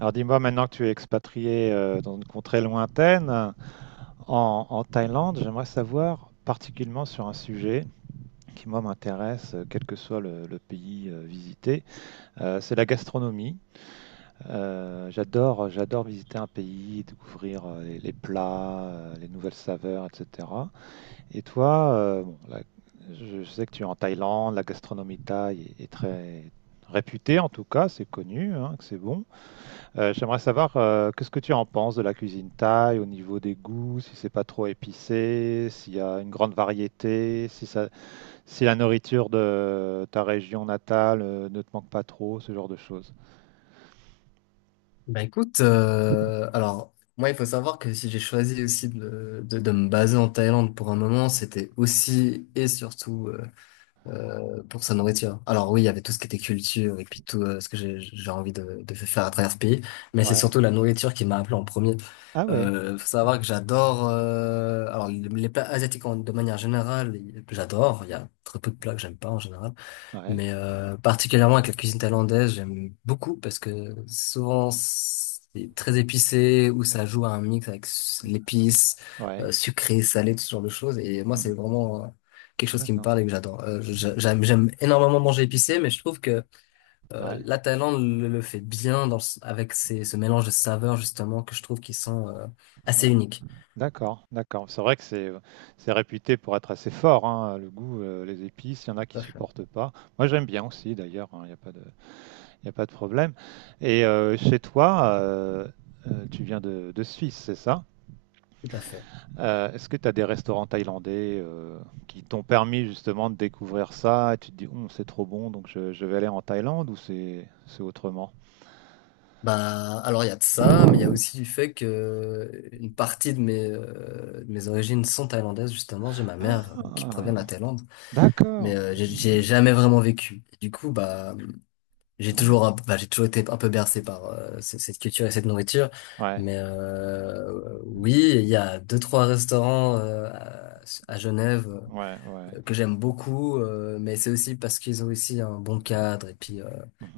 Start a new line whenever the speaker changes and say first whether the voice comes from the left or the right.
right: Alors dis-moi, maintenant que tu es expatrié, dans une contrée lointaine, en Thaïlande. J'aimerais savoir particulièrement sur un sujet qui, moi, m'intéresse, quel que soit le, pays visité, c'est la gastronomie. J'adore visiter un pays, découvrir les plats, les nouvelles saveurs, etc. Et toi, bon, je sais que tu es en Thaïlande, la gastronomie thaï est très réputée. En tout cas, c'est connu, hein, que c'est bon. J'aimerais savoir, qu'est-ce que tu en penses de la cuisine thaï au niveau des goûts, si c'est pas trop épicé, s'il y a une grande variété, si la nourriture de ta région natale ne te manque pas trop, ce genre de choses.
left: Alors moi il faut savoir que si j'ai choisi aussi de me baser en Thaïlande pour un moment, c'était aussi et surtout pour sa nourriture. Alors oui, il y avait tout ce qui était culture et puis tout ce que j'ai envie de faire à travers ce pays, mais c'est
right: Ouais.
left: surtout la nourriture qui m'a appelé en premier.
right: Ah ouais.
left: Faut savoir que j'adore, alors les plats asiatiques de manière générale, j'adore. Il y a très peu de plats que j'aime pas en général.
right: Ouais.
left: Particulièrement avec la cuisine thaïlandaise, j'aime beaucoup parce que souvent c'est très épicé ou ça joue à un mix avec l'épice,
right: Ouais.
left: sucré, salé, tout ce genre de choses. Et moi, c'est
right: Mhm.
left: vraiment quelque chose qui me
right: D'accord.
left: parle et que j'adore. J'aime énormément manger épicé, mais je trouve que
right: Ouais.
left: la Thaïlande le fait bien avec ce mélange de saveurs justement que je trouve qui sont
right: Ouais.
left: assez uniques.
right: D'accord. D'accord. C'est vrai que c'est réputé pour être assez fort, hein, le goût, les épices. Il y en a
left: Tout
right: qui
left: à fait.
right: supportent pas. Moi, j'aime bien aussi, d'ailleurs, hein. Il n'y a pas de problème. Et chez toi, tu viens de Suisse, c'est ça?
left: Tout à fait.
right: Est-ce que tu as des restaurants thaïlandais qui t'ont permis justement de découvrir ça, et tu te dis, c'est trop bon, donc je vais aller en Thaïlande, ou c'est autrement?
left: Bah, alors il y a de ça, mais il y a aussi du fait que une partie de de mes origines sont thaïlandaises, justement. J'ai ma mère qui provient
right: Ah,
left: de la Thaïlande, mais
right: d'accord.
left: j'ai jamais vraiment vécu. Et du coup, bah, j'ai
right: Ouais,
left: j'ai toujours été un peu bercé par cette culture et cette nourriture.
right: ouais,
left: Oui, il y a deux, trois restaurants à Genève
right: ouais, ouais.
left: que j'aime beaucoup, mais c'est aussi parce qu'ils ont aussi un bon cadre et puis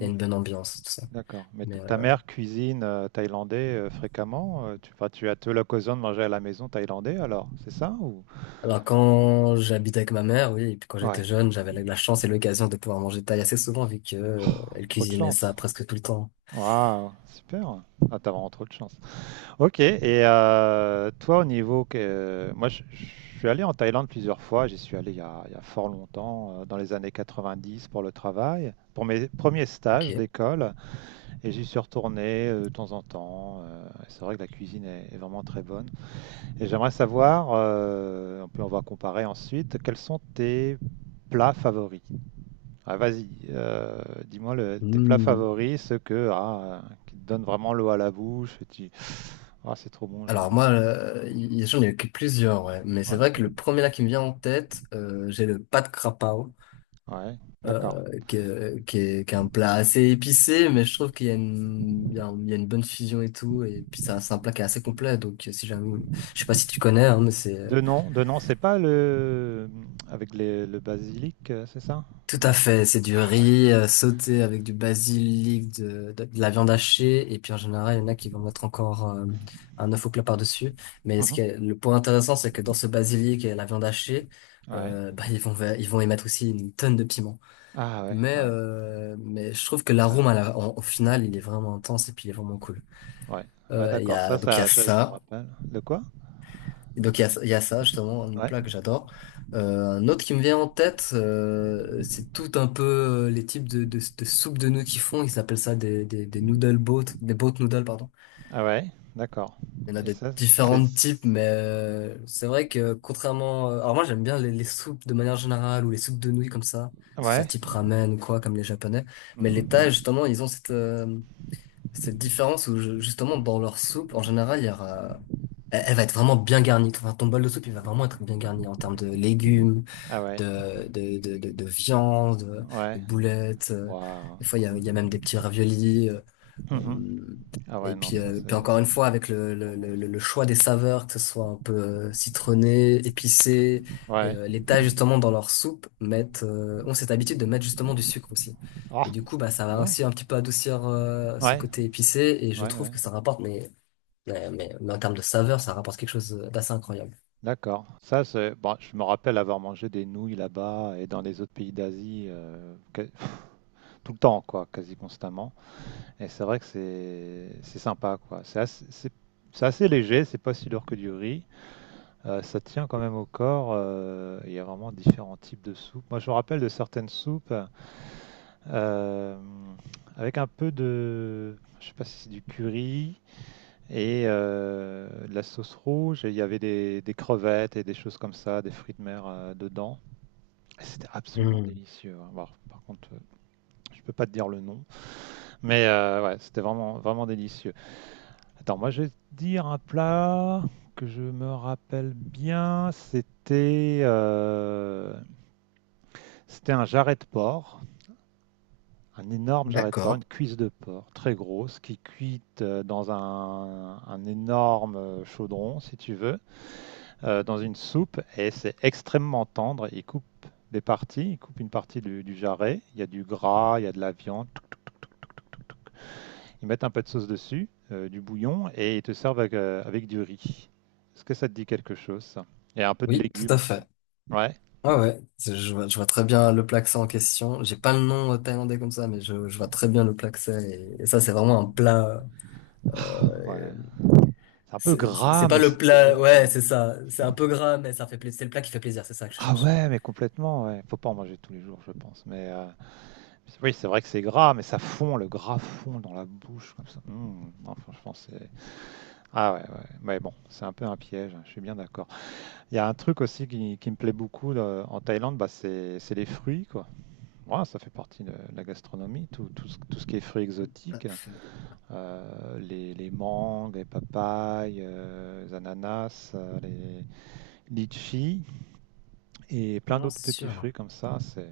left: il y a une bonne ambiance, tout ça.
right: D'accord. Mais ta mère cuisine thaïlandais fréquemment? Enfin, tu as l'occasion de manger à la maison thaïlandais alors, c'est ça, ou?
left: Alors quand j'habite avec ma mère, oui, et puis quand j'étais
right: Ouais,
left: jeune, j'avais la chance et l'occasion de pouvoir manger thaï assez souvent vu que elle
right: trop de
left: cuisinait ça
right: chance.
left: presque tout le temps.
right: Waouh, super. Ah, t'as vraiment trop de chance. Ok, et toi, au niveau que moi, je suis allé en Thaïlande plusieurs fois. J'y suis allé, il y a fort longtemps, dans les années 90, pour le travail, pour mes premiers stages
left: Ok.
right: d'école, et j'y suis retourné de temps en temps. Et c'est vrai que la cuisine est vraiment très bonne. Et j'aimerais savoir, puis on va comparer ensuite, quels sont tes plats favoris? Ah, vas-y, dis-moi tes plats
left: Hmm.
right: favoris, ceux ah, qui te donnent vraiment l'eau à la bouche, et tu... Ah, c'est trop bon, j'ai envie.
left: Alors moi, j'en ai eu plusieurs, ouais. Mais c'est
right: Ouais,
left: vrai que le premier là qui me vient en tête, j'ai le pad krapao,
right: ouais, d'accord.
left: qui est, qui est un plat assez épicé, mais je trouve qu'il y a il y a il y a une bonne fusion et tout, et puis ça, c'est un plat qui est assez complet. Donc si jamais, je sais pas si tu connais, hein, mais c'est...
right: De nom, c'est pas le avec le basilic, c'est ça?
left: Tout à
right: Non?
left: fait, c'est du
right: Ah ouais.
left: riz sauté avec du basilic, de la viande hachée, et puis en général, il y en a qui vont mettre encore un œuf au plat par-dessus. Mais ce
right: Mhm.
left: qui est le point intéressant, c'est que dans ce basilic et la viande hachée,
right: Ouais.
left: bah, ils vont y mettre aussi une tonne de piment.
right: Ah ouais, ah ouais,
left: Mais je trouve que
right: ouais,
left: l'arôme au final, il est vraiment intense et puis il est vraiment cool.
right: ouais, ouais, d'accord. Ça,
left: Donc il y a
right: ça, je, je me
left: ça.
right: rappelle. De quoi?
left: Donc il y a ça justement, un
right: Ouais.
left: plat que j'adore. Un autre qui me vient en tête, c'est tout un peu les types de soupes de nouilles qu'ils font. Ils appellent ça des noodle boat, des boat noodles, pardon.
right: Ah ouais, d'accord.
left: Il y en a
right: Et
left: de
right: ça, c'est,
left: différents types, mais c'est vrai que contrairement... alors moi j'aime bien les soupes de manière générale ou les soupes de nouilles comme ça, que ce soit
right: ouais.
left: type ramen ou quoi, comme les japonais.
right: Mhm.
left: Mais les
right: Mhm.
left: Thaïs justement, ils ont cette... cette différence où justement dans leur soupe, en général, il y aura... Elle va être vraiment bien garnie. Enfin, ton bol de soupe, il va vraiment être bien garni en termes de légumes,
right: Ah ouais,
left: de viande, de
right: ouais.
left: boulettes.
right: Waouh,
left: Des fois,
right: cool.
left: il y a même des petits raviolis.
right: Mhm.
left: Euh,
right: Ah ouais, non, ça,
left: Puis
right: c'est
left: encore une fois, avec
right: trop bon, ça.
left: le choix des saveurs, que ce soit un peu citronné, épicé, et
right: Ouais.
left: les Thaïs, justement, dans leur soupe, ont cette habitude de mettre justement du sucre aussi. Et
right: Ah,
left: du coup, bah, ça
right: c'est
left: va
right: bon.
left: aussi un petit peu adoucir ce
right: Ouais,
left: côté épicé, et je
right: ouais,
left: trouve
right: ouais.
left: que ça rapporte, mais en termes de saveur, ça rapporte quelque chose d'assez incroyable.
right: D'accord. Ça, c'est. Bon, je me rappelle avoir mangé des nouilles là-bas et dans les autres pays d'Asie, tout le temps, quoi, quasi constamment. Et c'est vrai que c'est sympa, quoi. C'est assez léger, c'est pas si lourd que du riz. Ça tient quand même au corps. Il y a vraiment différents types de soupes. Moi, je me rappelle de certaines soupes euh, avec un peu de. Je sais pas si c'est du curry. Et de la sauce rouge, et il y avait des crevettes et des choses comme ça, des fruits de mer dedans. Et c'était absolument
left: Hmm.
right: délicieux, hein. Bon, par contre, je peux pas te dire le nom, mais ouais, c'était vraiment, vraiment délicieux. Attends, moi je vais te dire un plat que je me rappelle bien. C'était un jarret de porc, un énorme jarret de porc, une
left: D'accord.
right: cuisse de porc très grosse, qui cuite dans un énorme chaudron, si tu veux, dans une soupe, et c'est extrêmement tendre. Ils coupent des parties, ils coupent une partie du jarret, il y a du gras, il y a de la viande, ils mettent un peu de sauce dessus, du bouillon, et ils te servent avec du riz. Est-ce que ça te dit quelque chose, ça? Et un peu de
left: Oui, tout
right: légumes
left: à
right: aussi.
left: fait.
right: Ouais.
left: Ouais, ouais, je vois très bien le plaksé en question. J'ai pas le nom thaïlandais comme ça, je vois très bien le plaksé. Et ça, c'est vraiment un plat.
right: Ah,
left: Euh,
right: ouais. C'est un peu gras,
left: c'est pas
right: mais c'est
left: le
right: trop
left: plat.
right: bon,
left: Ouais,
right: quoi.
left: c'est ça. C'est un peu gras, mais ça fait plaisir. C'est le plat qui fait plaisir. C'est ça que je
right: Ah
left: cherchais.
right: ouais, mais complètement, ouais. Faut pas en manger tous les jours, je pense. Mais oui, c'est vrai que c'est gras, mais ça fond, le gras fond dans la bouche, comme ça. Mmh. Non, franchement, c'est Ah ouais, ouais, ouais. Mais bon, c'est un peu un piège, hein, je suis bien d'accord. Il y a un truc aussi qui me plaît beaucoup là, en Thaïlande, bah, c'est les fruits, quoi. Ouais, ça fait partie de la gastronomie, tout ce qui est fruits exotiques, hein. Les mangues, les papayes, les ananas, les litchis, et
left: Non,
right: plein
left: non,
right: d'autres
left: c'est
right: petits
left: sûr.
right: fruits comme ça. C'est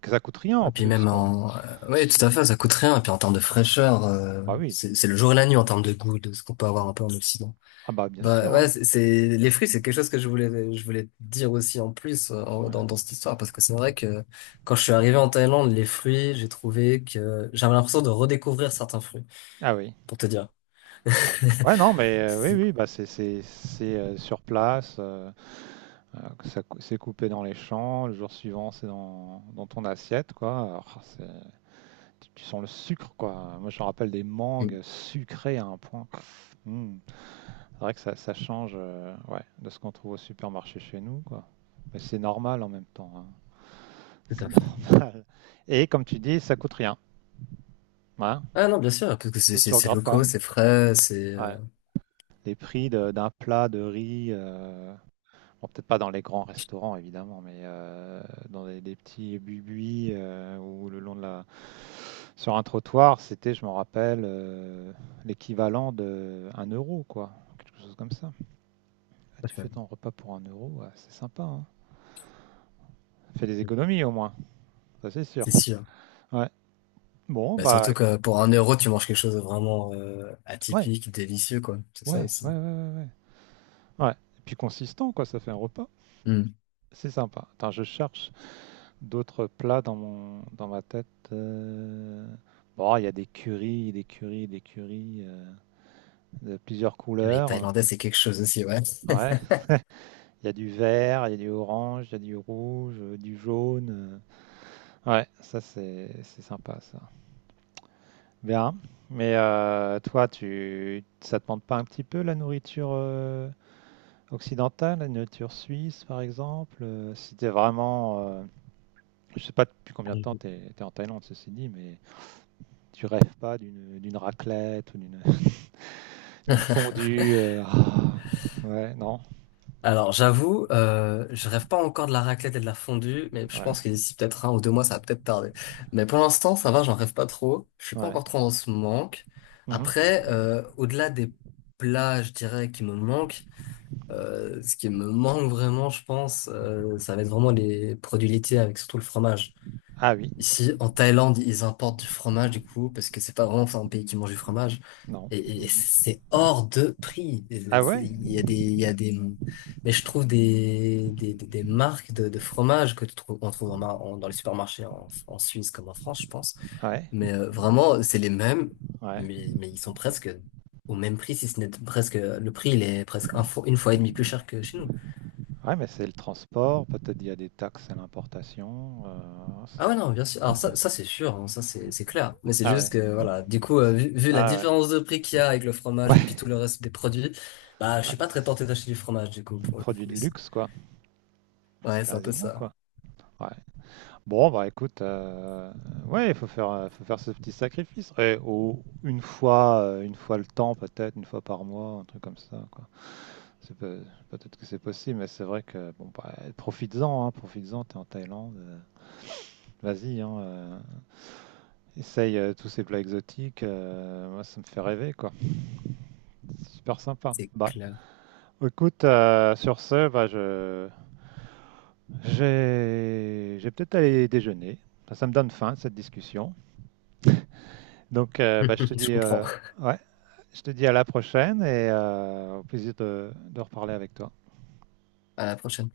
right: que ça coûte rien,
left: Et
right: en
left: puis
right: plus,
left: même
right: quoi.
left: en. Ouais, tout à fait. Ça coûte rien. Et puis en termes de fraîcheur,
right: Bah oui,
left: c'est le jour et la nuit en termes de goût de ce qu'on peut avoir un peu en Occident.
right: ah bah bien
left: Bah
right: sûr,
left: ouais,
right: hein.
left: les fruits, c'est quelque chose que je voulais te dire aussi en plus euh, en-
right: Ouais.
left: dans dans cette histoire parce que c'est vrai que quand je suis arrivé en Thaïlande, les fruits, j'ai trouvé que j'avais l'impression de redécouvrir certains fruits
right: Ah oui.
left: pour te dire.
right: Ouais, ouais, non, mais oui,
left: C'est...
right: oui, bah c'est sur place. C'est coupé dans les champs, le jour suivant c'est dans ton assiette, quoi. Alors, tu sens le sucre, quoi. Moi, je me rappelle des
left: Mm.
right: mangues sucrées à un point. Hmm. C'est vrai que ça change, ouais, de ce qu'on trouve au supermarché chez nous, quoi. Mais c'est normal en même temps, hein.
left: Tout à
right: C'est
left: fait.
right: normal. Et comme tu dis, ça coûte rien. Hein.
left: Ah non, bien sûr, parce que c'est
right: Tu,
left: c'est
right: tu
left: c'est
right: regardes pas.
left: locaux, c'est frais, c'est
right: Ouais. Les prix d'un plat de riz, bon, peut-être pas dans les grands restaurants, évidemment, mais dans des petits buis ou le long de la... Sur un trottoir, c'était, je m'en rappelle, l'équivalent de 1 euro, quoi. Quelque chose comme ça. Ah,
left: tout à
right: tu fais
left: fait.
right: ton repas pour 1 euro, ouais, c'est sympa, hein. Fais des
left: Mm.
right: économies, au moins. Ça, c'est sûr.
left: C'est sûr.
right: Ouais. Bon,
left: Bah
right: bah,
left: surtout
right: écoute,
left: que pour un euro, tu manges quelque chose de vraiment
right: ouais.
left: atypique, délicieux quoi. C'est ça
right: Ouais, ouais,
left: aussi.
right: ouais, ouais, ouais. Ouais. Ouais. Et puis consistant, quoi, ça fait un repas.
left: Mm.
right: C'est sympa. Attends, je cherche... D'autres plats dans mon dans ma tête. Bon, il y a des currys, des currys, des currys, de plusieurs
left: Les
right: couleurs.
left: Thaïlandais, c'est quelque chose aussi, ouais.
right: Ouais, il y a du vert, il y a du orange, il y a du rouge, du jaune. Ouais, ça, c'est sympa, ça. Bien. Mais toi, tu ça te manque pas un petit peu, la nourriture occidentale, la nourriture suisse par exemple? Si t'es vraiment, je sais pas depuis combien de temps
left: Allez-y.
right: t'es en Thaïlande, ceci dit, mais tu rêves pas d'une raclette ou d'une d'une fondue. Ah, ouais, non.
left: Alors, j'avoue, je rêve pas encore de la raclette et de la fondue, mais je
right: Ouais,
left: pense que d'ici peut-être un ou deux mois, ça va peut-être tarder. Mais pour l'instant, ça va, j'en rêve pas trop. Je suis pas
right: ouais.
left: encore trop dans ce manque.
right: Mhm.
left: Après, au-delà des plats, je dirais, qui me manquent, ce qui me manque vraiment, je pense, ça va être vraiment les produits laitiers avec surtout le fromage.
right: Ah oui,
left: Ici, en Thaïlande, ils importent du fromage, du coup, parce que c'est pas vraiment enfin, un pays qui mange du fromage.
right: non.
left: Et
right: Mhm.
left: c'est hors de prix.
right: Ah ouais,
left: Il y a des, mais je trouve des marques de fromage que tu trouves, on trouve dans les supermarchés en Suisse comme en France, je pense.
right: ouais,
left: Vraiment, c'est les mêmes,
right: ouais.
left: mais ils sont presque au même prix, si ce n'est presque, le prix, il est presque un une fois et demie plus cher que chez nous.
right: Ouais, mais c'est le transport. Peut-être il y a des taxes à l'importation.
left: Ah ouais, non, bien sûr. Alors
right: Ouais.
left: ça c'est sûr, hein, ça c'est clair. Mais c'est
right: Ah
left: juste
right: ouais,
left: que, voilà, du coup, vu la
right: ah ouais.
left: différence de prix qu'il y a avec le fromage et puis tout le reste des produits, bah, je
right: Ouais, ouais,
left: suis pas très
right: c'est
left: tenté d'acheter du fromage, du coup, pour le
right: produit
left: coup,
right: de
left: ici.
right: luxe, quoi.
left: Ouais, c'est un peu
right: Quasiment,
left: ça.
right: quoi. Ouais. Bon, bah écoute, ouais, faut faire ce petit sacrifice. Et une fois le temps, peut-être, une fois par mois, un truc comme ça, quoi. C'est peut-être que c'est possible, mais c'est vrai que bon, bah, profites-en, hein, profites-en, t'es en Thaïlande, vas-y, hein, essaye tous ces plats exotiques, moi ça me fait rêver, quoi. C'est super sympa.
left: C'est
right: Bah,
left: clair.
right: écoute, sur ce, bah, j'ai peut-être aller déjeuner, ça me donne faim, cette discussion. Donc, bah,
left: Je comprends.
right: ouais, je te dis à la prochaine, et au plaisir de reparler avec toi.
left: À la prochaine.